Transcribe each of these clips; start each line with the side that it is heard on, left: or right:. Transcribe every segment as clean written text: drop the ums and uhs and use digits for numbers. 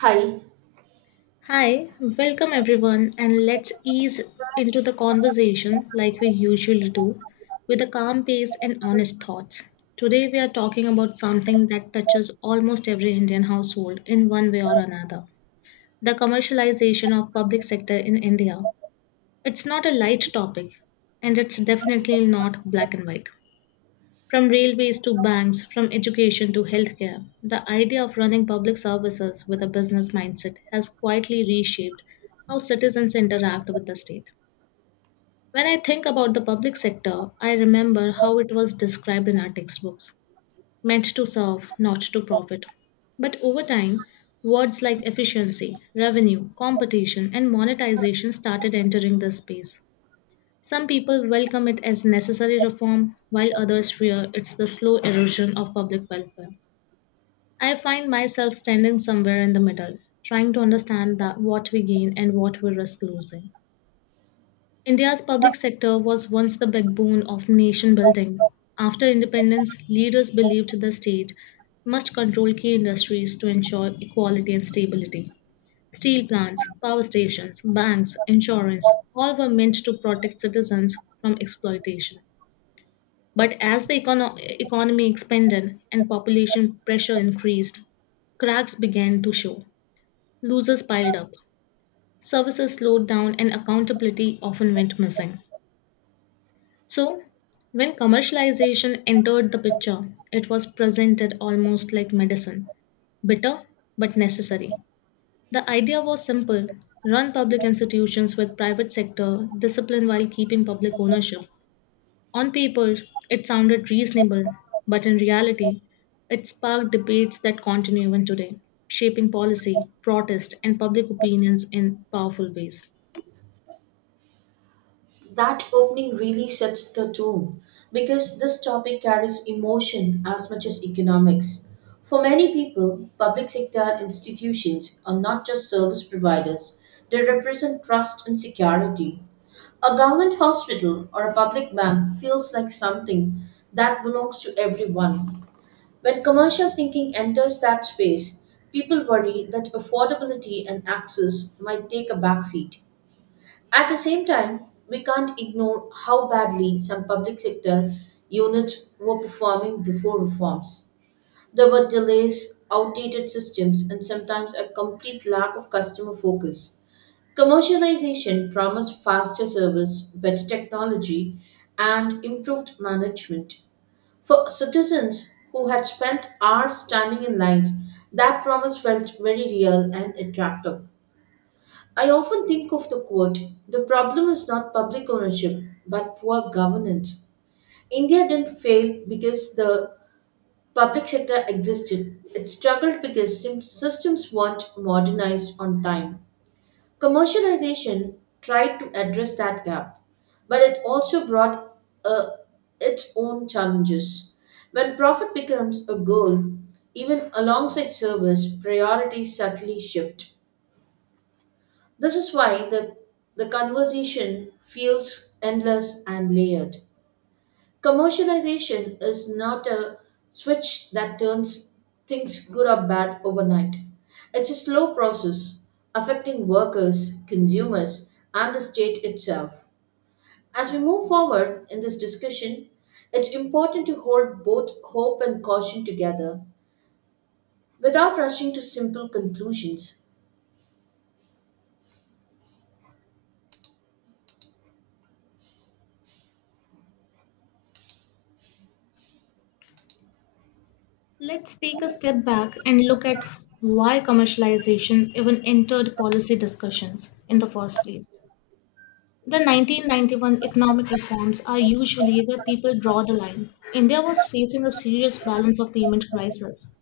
right: Hi,
left: Hi, welcome everyone, and let's ease into the conversation like we usually do with a calm pace and honest thoughts. Today, we are talking about something that touches almost every Indian household in one way or another the commercialization of public sector in India. It's not a light topic, and it's definitely not black and white. From railways to banks, from education to healthcare, the idea of running public services with a business mindset has quietly reshaped how citizens interact with the state. When I think about the public sector, I remember how it was described in our textbooks meant to serve, not to profit. But over time, words like efficiency, revenue, competition, and monetization started entering the space. Some people welcome it as necessary reform, while others fear it's the slow erosion of public welfare. I find myself standing somewhere in the middle, trying to understand that what we gain and what we risk losing. India's public sector was once the backbone of nation building. After independence, leaders believed the state must control key industries to ensure equality and stability. Steel plants, power stations, banks, insurance, all were meant to protect citizens from exploitation. But as the economy expanded and population pressure increased, cracks began to show. Losers piled up, services slowed down, and accountability often went missing. So, when commercialization entered the picture, it was presented almost like medicine bitter but necessary. The idea was simple run public institutions with private sector discipline while keeping public ownership. On paper, it sounded reasonable, but in reality, it sparked debates that continue even today, shaping policy, protest, and public opinions in powerful ways.
right: that opening really sets the tone because this topic carries emotion as much as economics. For many people, public sector institutions are not just service providers, they represent trust and security. A government hospital or a public bank feels like something that belongs to everyone. When commercial thinking enters that space, people worry that affordability and access might take a backseat. At the same time, we can't ignore how badly some public sector units were performing before reforms. There were delays, outdated systems, and sometimes a complete lack of customer focus. Commercialization promised faster service, better technology, and improved management. For citizens who had spent hours standing in lines, that promise felt very real and attractive. I often think of the quote: the problem is not public ownership, but poor governance. India didn't fail because the public sector existed, it struggled because systems weren't modernized on time. Commercialization tried to address that gap, but it also brought uh, its own challenges. When profit becomes a goal, even alongside service, priorities subtly shift. This is why the conversation feels endless and layered. Commercialization is not a switch that turns things good or bad overnight. It's a slow process affecting workers, consumers, and the state itself. As we move forward in this discussion, it's important to hold both hope and caution together without rushing to simple conclusions.
left: Let's take a step back and look at why commercialization even entered policy discussions in the first place. The 1991 economic reforms are usually where people draw the line. India was facing a serious balance of payment crisis.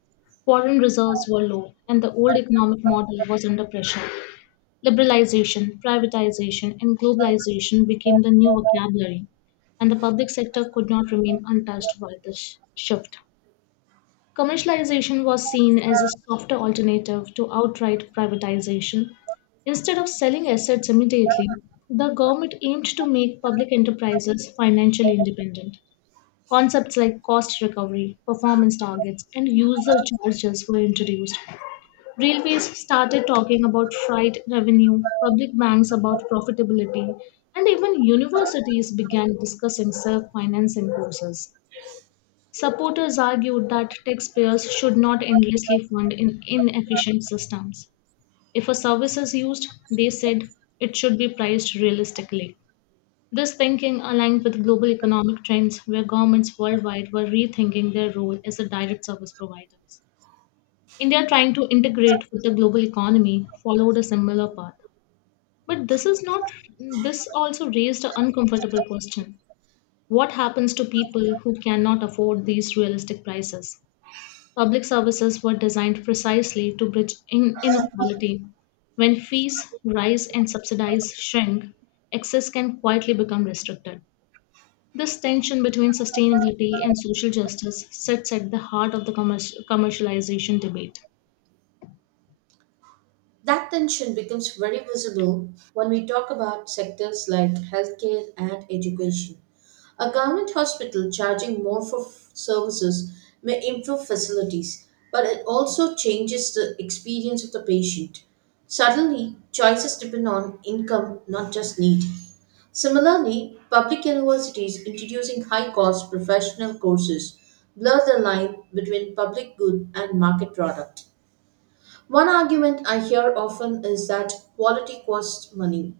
left: Foreign reserves were low, and the old economic model was under pressure. Liberalization, privatization, and globalization became the new vocabulary, and the public sector could not remain untouched by this shift. Commercialization was seen as a softer alternative to outright privatization. Instead of selling assets immediately, the government aimed to make public enterprises financially independent. Concepts like cost recovery, performance targets, and user charges were introduced. Railways started talking about freight revenue, public banks about profitability, and even universities began discussing self financing courses. Supporters argued that taxpayers should not endlessly fund in inefficient systems. If a service is used, they said it should be priced realistically. This thinking aligned with global economic trends where governments worldwide were rethinking their role as a direct service providers. India trying to integrate with the global economy followed a similar path. But this is not this also raised an uncomfortable question. What happens to people who cannot afford these realistic prices? Public services were designed precisely to bridge inequality. When fees rise and subsidies shrink, access can quietly become restricted. This tension between sustainability and social justice sits at the heart of the commercialization debate.
right: That tension becomes very visible when we talk about sectors like healthcare and education. A government hospital charging more for services may improve facilities, but it also changes the experience of the patient. Suddenly, choices depend on income, not just need. Similarly, public universities introducing high cost professional courses blur the line between public good and market product. One argument I hear often is that quality costs money,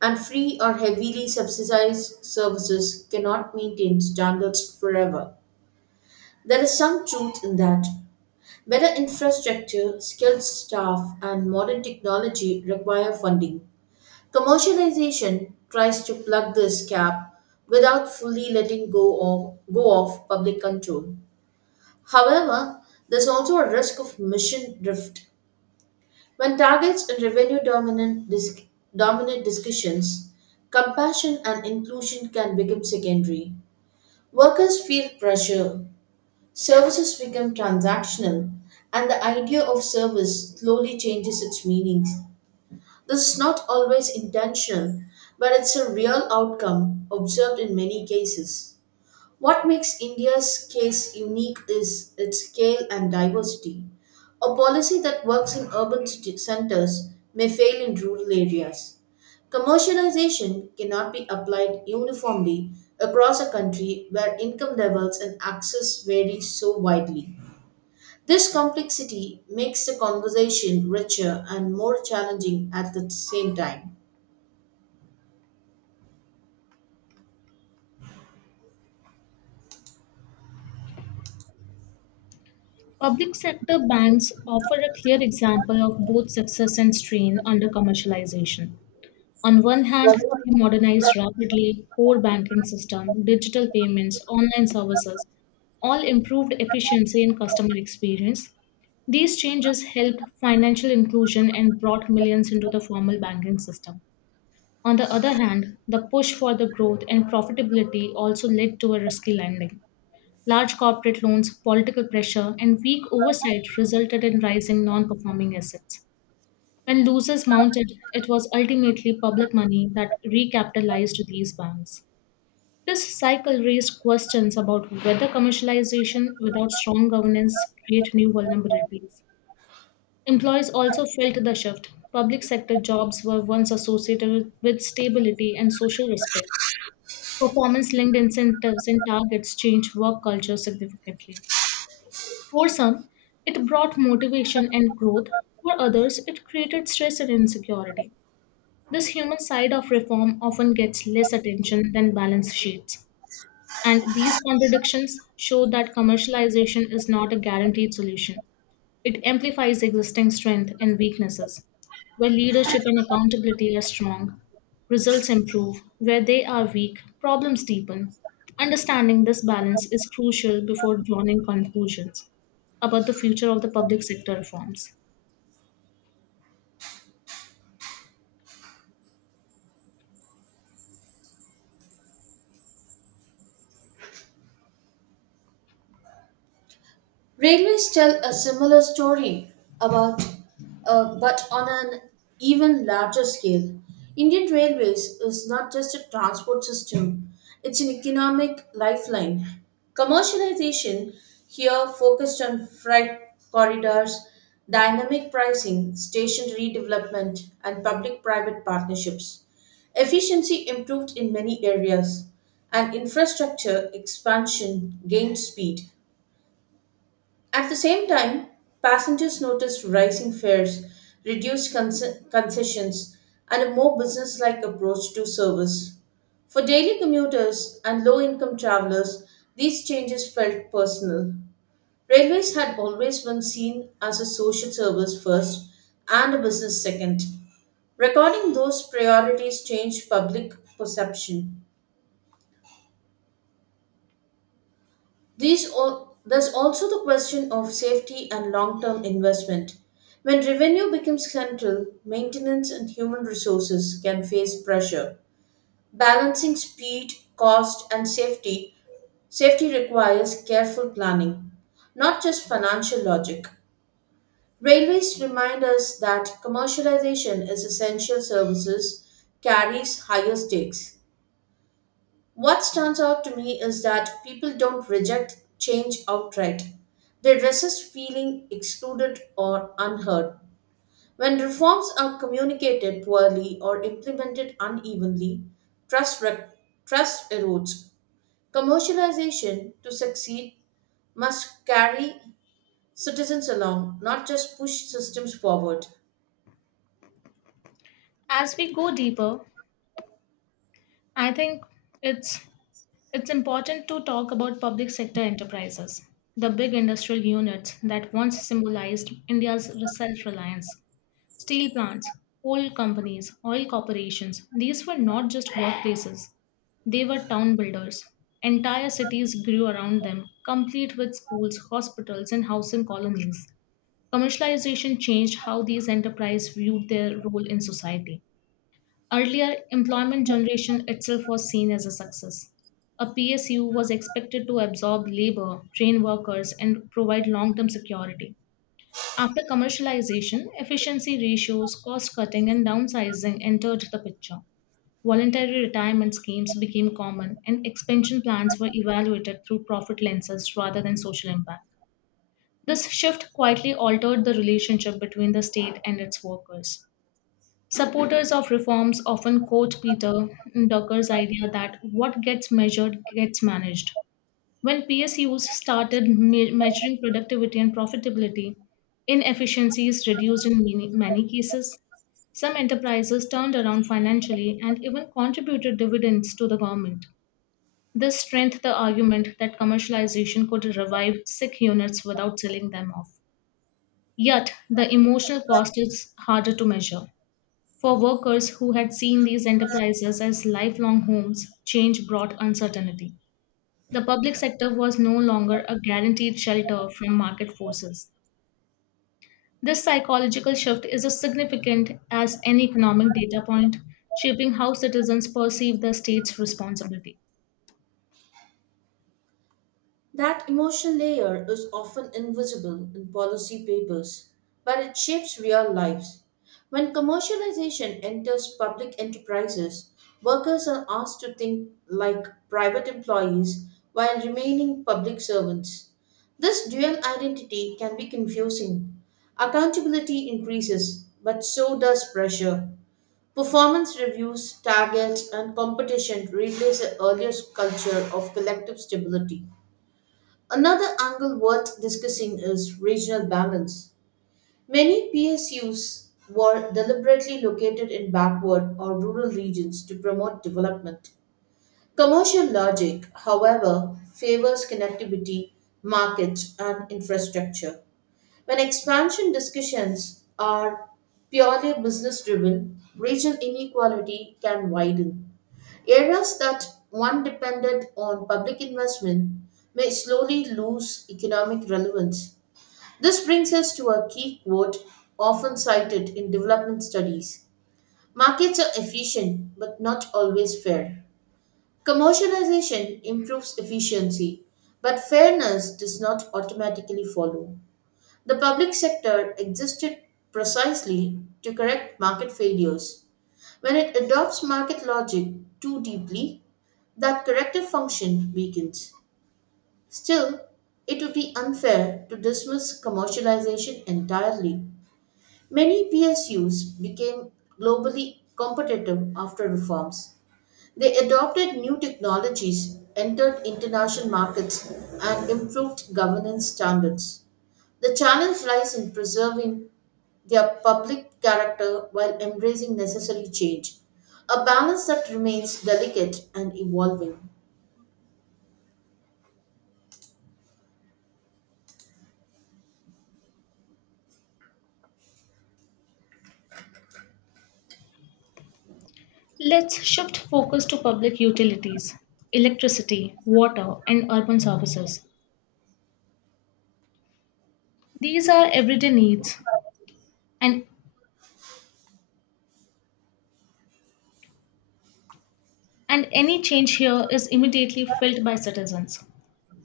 right: and free or heavily subsidized services cannot maintain standards forever. There is some truth in that. Better infrastructure, skilled staff, and modern technology require funding. Commercialization tries to plug this gap without fully letting go of public control. However, there's also a risk of mission drift. When targets and revenue dominate discussions, compassion and inclusion can become secondary. Workers feel pressure, services become transactional, and the idea of service slowly changes its meanings. This is not always intentional, but it's a real outcome observed in many cases. What makes India's case unique is its scale and diversity. A policy that works in urban centers may fail in rural areas. Commercialization cannot be applied uniformly across a country where income levels and access vary so widely. This complexity makes the conversation richer and more challenging at the same time.
left: Public sector banks offer a clear example of both success and strain under commercialization. On one hand, they modernized rapidly core banking system, digital payments, online services, all improved efficiency and customer experience. These changes helped financial inclusion and brought millions into the formal banking system. On the other hand, the push for the growth and profitability also led to a risky lending. Large corporate loans, political pressure, and weak oversight resulted in rising non performing assets. When losses mounted, it was ultimately public money that recapitalized these banks. This cycle raised questions about whether commercialization without strong governance create new vulnerabilities. Employees also felt the shift. Public sector jobs were once associated with stability and social respect. Performance linked incentives and targets changed work culture significantly. For some, it brought motivation and growth. For others, it created stress and insecurity. This human side of reform often gets less attention than balance sheets, and these contradictions show that commercialization is not a guaranteed solution. It amplifies existing strength and weaknesses. Where leadership and accountability are strong, results improve. Where they are weak, problems deepen. Understanding this balance is crucial before drawing conclusions about the future of the public sector reforms.
right: Railways tell a similar story about, but on an even larger scale. Indian Railways is not just a transport system, it's an economic lifeline. Commercialization here focused on freight corridors, dynamic pricing, station redevelopment, and public private partnerships. Efficiency improved in many areas, and infrastructure expansion gained speed. At the same time, passengers noticed rising fares, reduced concessions, and a more business-like approach to service. For daily commuters and low-income travelers, these changes felt personal. Railways had always been seen as a social service first and a business second. Recording those priorities changed public perception. There's also the question of safety and long-term investment. When revenue becomes central, maintenance and human resources can face pressure. Balancing speed, cost, safety requires careful planning, not just financial logic. Railways remind us that commercialization is essential services carries higher stakes. What stands out to me is that people don't reject change outright. They resist feeling excluded or unheard. When reforms are communicated poorly or implemented unevenly, trust, rec- trust erodes. Commercialization, to succeed, must carry citizens along, not just push systems forward.
left: As we go deeper, I think it's It's important to talk about public sector enterprises, the big industrial units that once symbolized India's self reliance. Steel plants, coal companies, oil corporations, these were not just workplaces, they were town builders. Entire cities grew around them, complete with schools, hospitals, and housing colonies. Commercialization changed how these enterprises viewed their role in society. Earlier, employment generation itself was seen as a success. A PSU was expected to absorb labor, train workers, and provide long term security. After commercialization, efficiency ratios, cost cutting, and downsizing entered the picture. Voluntary retirement schemes became common, and expansion plans were evaluated through profit lenses rather than social impact. This shift quietly altered the relationship between the state and its workers. Supporters of reforms often quote Peter Drucker's idea that what gets measured gets managed. When PSUs started measuring productivity and profitability, inefficiencies reduced in many, many cases. Some enterprises turned around financially and even contributed dividends to the government. This strengthened the argument that commercialization could revive sick units without selling them off. Yet, the emotional cost is harder to measure. For workers who had seen these enterprises as lifelong homes, change brought uncertainty. The public sector was no longer a guaranteed shelter from market forces. This psychological shift is as significant as any economic data point, shaping how citizens perceive the state's responsibility.
right: That emotional layer is often invisible in policy papers, but it shapes real lives. When commercialization enters public enterprises, workers are asked to think like private employees while remaining public servants. This dual identity can be confusing. Accountability increases, but so does pressure. Performance reviews, targets, and competition replace the earlier culture of collective stability. Another angle worth discussing is regional balance. Many PSUs were deliberately located in backward or rural regions to promote development. Commercial logic, however, favors connectivity, markets, and infrastructure. When expansion discussions are purely business driven, regional inequality can widen. Areas that once depended on public investment may slowly lose economic relevance. This brings us to a key quote often cited in development studies: markets are efficient, but not always fair. Commercialization improves efficiency, but fairness does not automatically follow. The public sector existed precisely to correct market failures. When it adopts market logic too deeply, that corrective function weakens. Still, it would be unfair to dismiss commercialization entirely. Many PSUs became globally competitive after reforms. They adopted new technologies, entered international markets, and improved governance standards. The challenge lies in preserving their public character while embracing necessary change, a balance that remains delicate and evolving.
left: Let's shift focus to public utilities, electricity, water, and urban services. These are everyday needs, and, and any change here is immediately felt by citizens.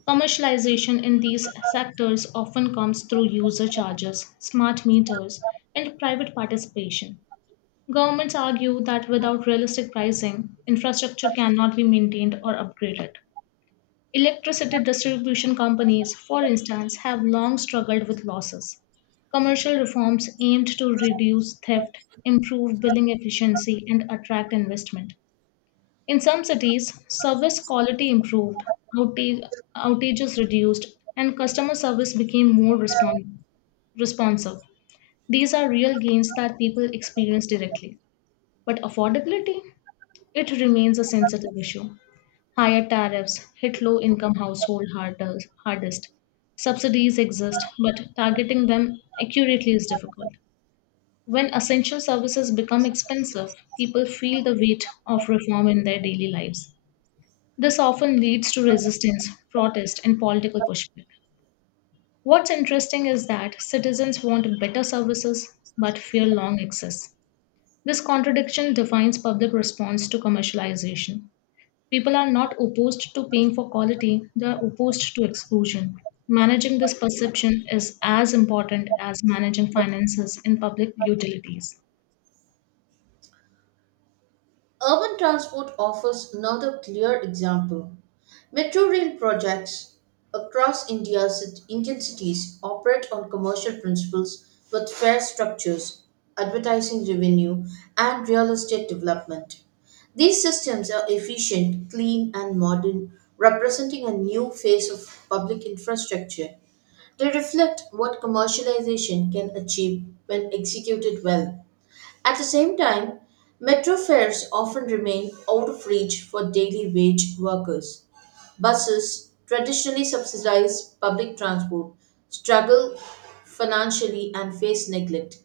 left: Commercialization in these sectors often comes through user charges, smart meters, and private participation. Governments argue that without realistic pricing, infrastructure cannot be maintained or upgraded. Electricity distribution companies, for instance, have long struggled with losses. Commercial reforms aimed to reduce theft, improve billing efficiency, and attract investment. In some cities, service quality improved, outage, outages reduced, and customer service became more responsive. These are real gains that people experience directly. But affordability? It remains a sensitive issue. Higher tariffs hit low income household hardest. Subsidies exist, but targeting them accurately is difficult. When essential services become expensive, people feel the weight of reform in their daily lives. This often leads to resistance, protest, and political pushback. What's interesting is that citizens want better services but fear long access. This contradiction defines public response to commercialization. People are not opposed to paying for quality, they are opposed to exclusion. Managing this perception is as important as managing finances in public utilities.
right: Urban transport offers another clear example. Metro rail projects across India's Indian cities operate on commercial principles with fair structures, advertising revenue, and real estate development. These systems are efficient, clean, and modern, representing a new phase of public infrastructure. They reflect what commercialization can achieve when executed well. At the same time, metro fares often remain out of reach for daily wage workers. Buses, traditionally subsidized public transport, struggle financially and face neglect.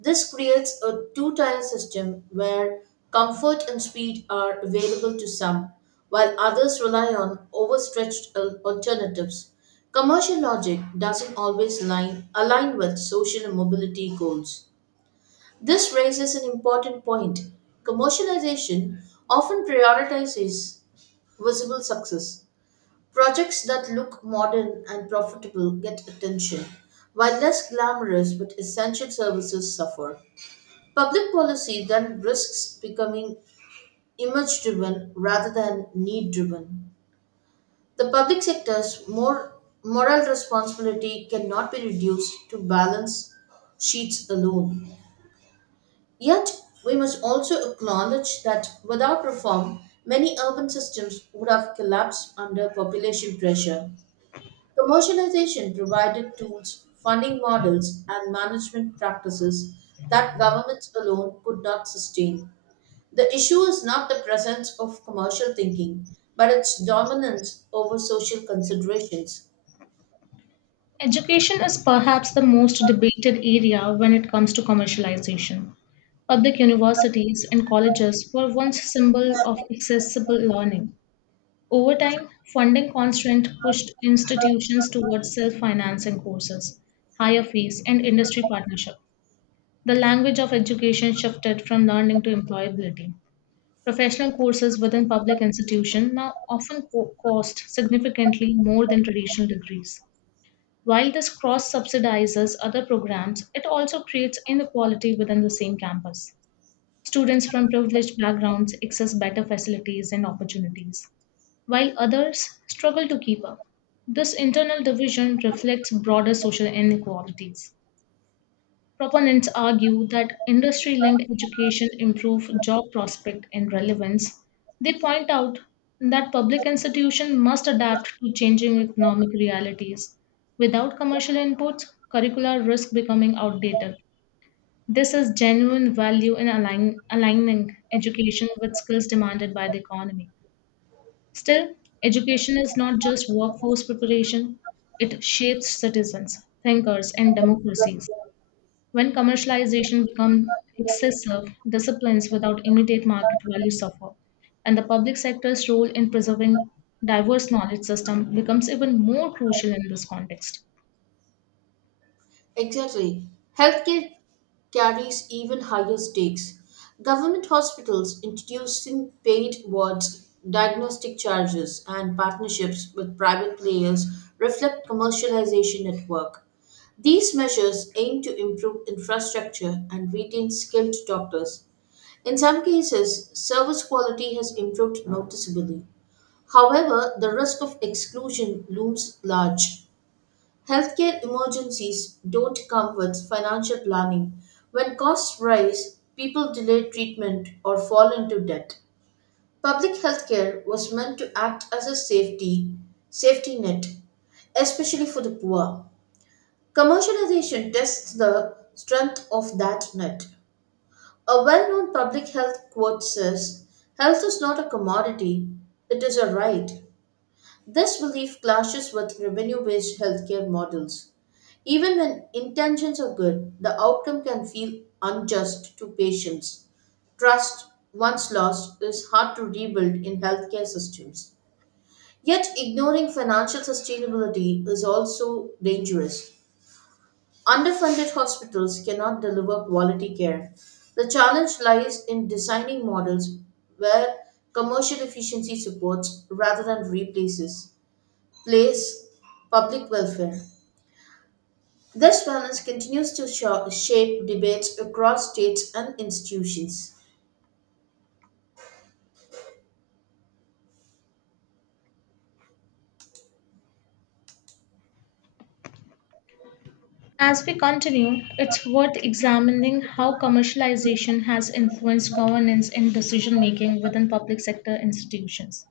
right: This creates a two tier system where comfort and speed are available to some, while others rely on overstretched alternatives. Commercial logic doesn't always align with social mobility goals. This raises an important point. Commercialization often prioritizes visible success. Projects that look modern and profitable get attention, while less glamorous but essential services suffer. Public policy then risks becoming image driven rather than need driven. The public sector's more moral responsibility cannot be reduced to balance sheets alone. Yet, we must also acknowledge that without reform, many urban systems would have collapsed under population pressure. Commercialization provided tools, funding models, and management practices that governments alone could not sustain. The issue is not the presence of commercial thinking, but its dominance over social considerations.
left: Education is perhaps the most debated area when it comes to commercialization. Public universities and colleges were once symbol of accessible learning. Over time, funding constraint pushed institutions towards self-financing courses, higher fees, and industry partnership. The language of education shifted from learning to employability. Professional courses within public institutions now often cost significantly more than traditional degrees. While this cross subsidizes other programs, it also creates inequality within the same campus. Students from privileged backgrounds access better facilities and opportunities, while others struggle to keep up. This internal division reflects broader social inequalities. Proponents argue that industry linked education improve job prospect and relevance. They point out that public institutions must adapt to changing economic realities. Without commercial inputs, curricula risk becoming outdated. This is genuine value in aligning education with skills demanded by the economy. Still, education is not just workforce preparation, it shapes citizens, thinkers, and democracies. When commercialization becomes excessive, disciplines without immediate market value suffer, and the public sector's role in preserving diverse knowledge system becomes even more crucial in this context.
right: Exactly. Healthcare carries even higher stakes. Government hospitals introducing paid wards, diagnostic charges, and partnerships with private players reflect commercialization at work. These measures aim to improve infrastructure and retain skilled doctors. In some cases, service quality has improved noticeably. However, the risk of exclusion looms large. Healthcare emergencies don't come with financial planning. When costs rise, people delay treatment or fall into debt. Public healthcare was meant to act as a safety net, especially for the poor. Commercialization tests the strength of that net. A well-known public health quote says, "Health is not a commodity; it is a right." This belief clashes with revenue based healthcare models. Even when intentions are good, the outcome can feel unjust to patients. Trust, once lost, is hard to rebuild in healthcare systems. Yet, ignoring financial sustainability is also dangerous. Underfunded hospitals cannot deliver quality care. The challenge lies in designing models where commercial efficiency supports rather than place, public welfare. This balance continues to shape debates across states and institutions.
left: As we continue, it's worth examining how commercialization has influenced governance and decision making within public sector institutions.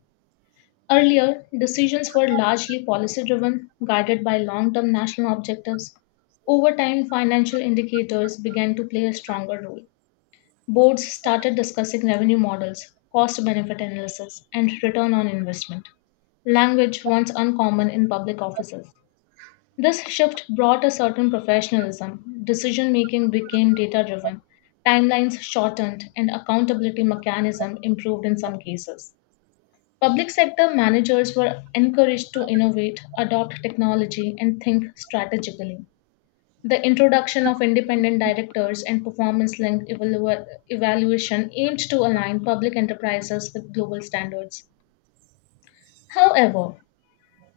left: Earlier, decisions were largely policy driven, guided by long term national objectives. Over time, financial indicators began to play a stronger role. Boards started discussing revenue models, cost benefit analysis, and return on investment, language once uncommon in public offices. This shift brought a certain professionalism. Decision making became data driven, timelines shortened, and accountability mechanism improved in some cases. Public sector managers were encouraged to innovate, adopt technology, and think strategically. The introduction of independent directors and performance linked evaluation aimed to align public enterprises with global standards. However,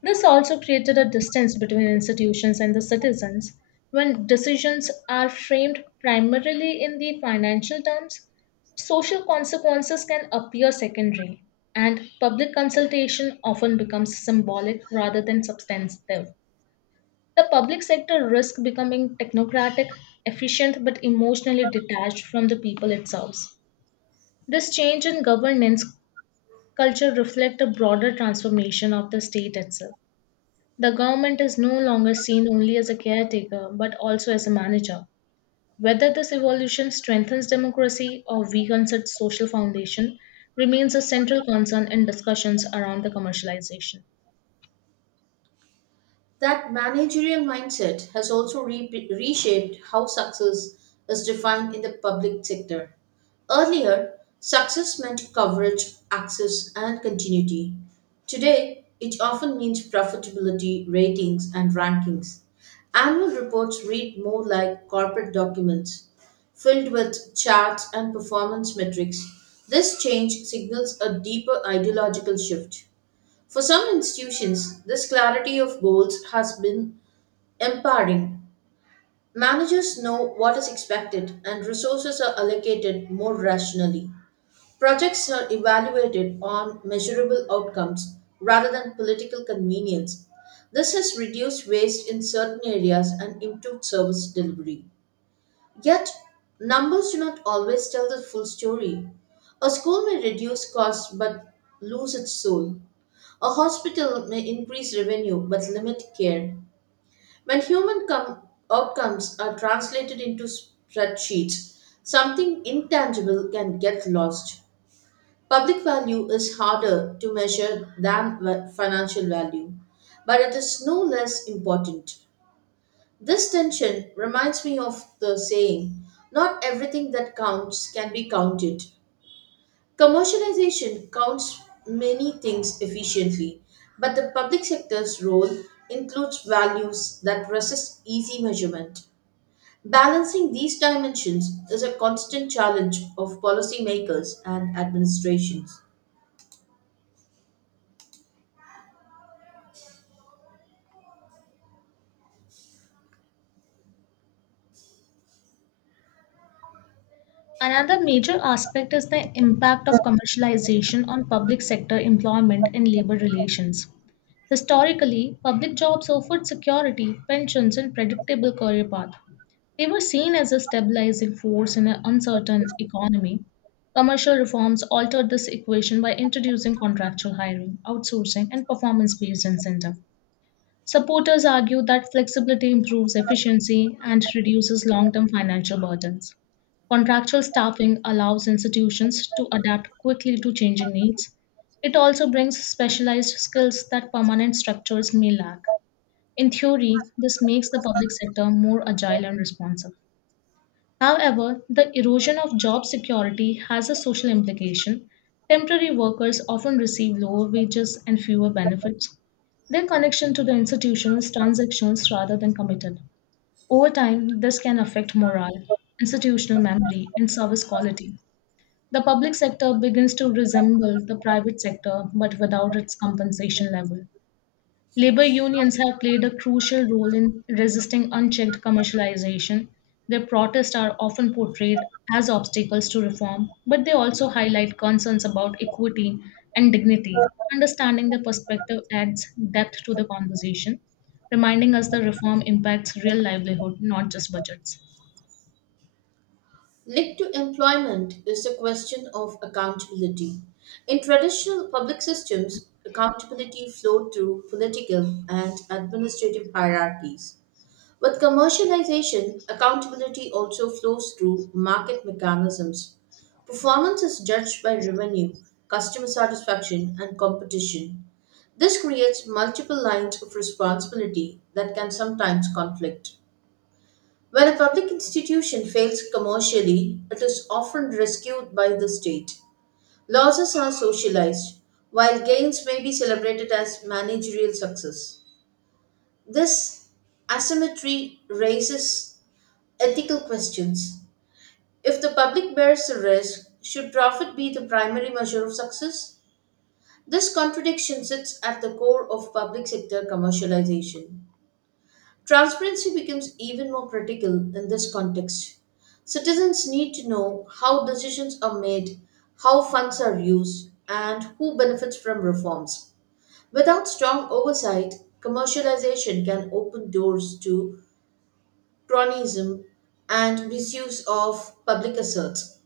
left: this also created a distance between institutions and the citizens. When decisions are framed primarily in the financial terms, social consequences can appear secondary, and public consultation often becomes symbolic rather than substantive. The public sector risks becoming technocratic, efficient, but emotionally detached from the people it serves. This change in governance culture reflects a broader transformation of the state itself. The government is no longer seen only as a caretaker, but also as a manager. Whether this evolution strengthens democracy or weakens its social foundation remains a central concern in discussions around the commercialization.
right: That managerial mindset has also reshaped how success is defined in the public sector. Earlier, success meant coverage, access, and continuity. Today, it often means profitability, ratings, and rankings. Annual reports read more like corporate documents, filled with charts and performance metrics. This change signals a deeper ideological shift. For some institutions, this clarity of goals has been empowering. Managers know what is expected and resources are allocated more rationally. Projects are evaluated on measurable outcomes rather than political convenience. This has reduced waste in certain areas and improved service delivery. Yet, numbers do not always tell the full story. A school may reduce costs but lose its soul. A hospital may increase revenue but limit care. When outcomes are translated into spreadsheets, something intangible can get lost. Public value is harder to measure than financial value, but it is no less important. This tension reminds me of the saying: not everything that counts can be counted. Commercialization counts many things efficiently, but the public sector's role includes values that resist easy measurement. Balancing these dimensions is a constant challenge of policymakers and administrations.
left: Another major aspect is the impact of commercialization on public sector employment and labor relations. Historically, public jobs offered security, pensions, and predictable career path. They were seen as a stabilizing force in an uncertain economy. Commercial reforms altered this equation by introducing contractual hiring, outsourcing, and performance based incentive. Supporters argue that flexibility improves efficiency and reduces long term financial burdens. Contractual staffing allows institutions to adapt quickly to changing needs. It also brings specialized skills that permanent structures may lack. In theory, this makes the public sector more agile and responsive. However, the erosion of job security has a social implication. Temporary workers often receive lower wages and fewer benefits. Their connection to the institution is transactions rather than committed. Over time, this can affect morale, institutional memory, and service quality. The public sector begins to resemble the private sector but without its compensation level. Labor unions have played a crucial role in resisting unchecked commercialization. Their protests are often portrayed as obstacles to reform, but they also highlight concerns about equity and dignity. Understanding their perspective adds depth to the conversation, reminding us that reform impacts real livelihood, not just budgets.
right: Linked to employment is the question of accountability. In traditional public systems, accountability flowed through political and administrative hierarchies. With commercialization, accountability also flows through market mechanisms. Performance is judged by revenue, customer satisfaction, and competition. This creates multiple lines of responsibility that can sometimes conflict. When a public institution fails commercially, it is often rescued by the state. Losses are socialized, while gains may be celebrated as managerial success. This asymmetry raises ethical questions. If the public bears the risk, should profit be the primary measure of success? This contradiction sits at the core of public sector commercialization. Transparency becomes even more critical in this context. Citizens need to know how decisions are made, how funds are used, and who benefits from reforms. Without strong oversight, commercialization can open doors to cronyism and misuse of public assets.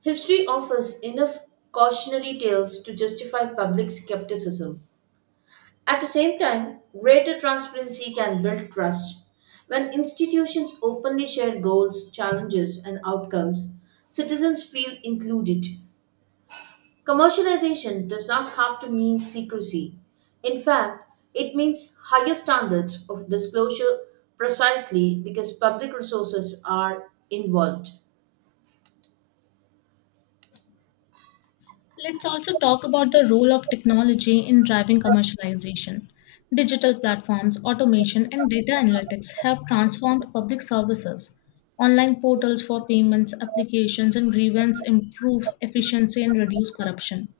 right: History offers enough cautionary tales to justify public skepticism. At the same time, greater transparency can build trust. When institutions openly share goals, challenges, and outcomes, citizens feel included. Commercialization does not have to mean secrecy. In fact, it means higher standards of disclosure precisely because public resources are involved.
left: Let's also talk about the role of technology in driving commercialization. Digital platforms, automation, and data analytics have transformed public services. Online portals for payments, applications, and grievance improve efficiency and reduce corruption.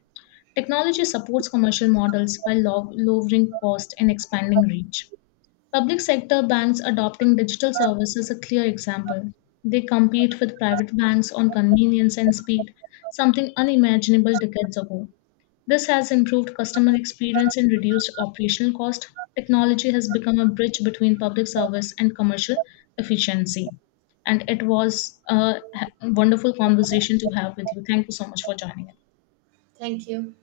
left: Technology supports commercial models by lowering cost and expanding reach. Public sector banks adopting digital services is a clear example. They compete with private banks on convenience and speed, something unimaginable decades ago. This has improved customer experience and reduced operational cost. Technology has become a bridge between public service and commercial efficiency. And it was a wonderful conversation to have with you. Thank you so much for joining us.
right: Thank you.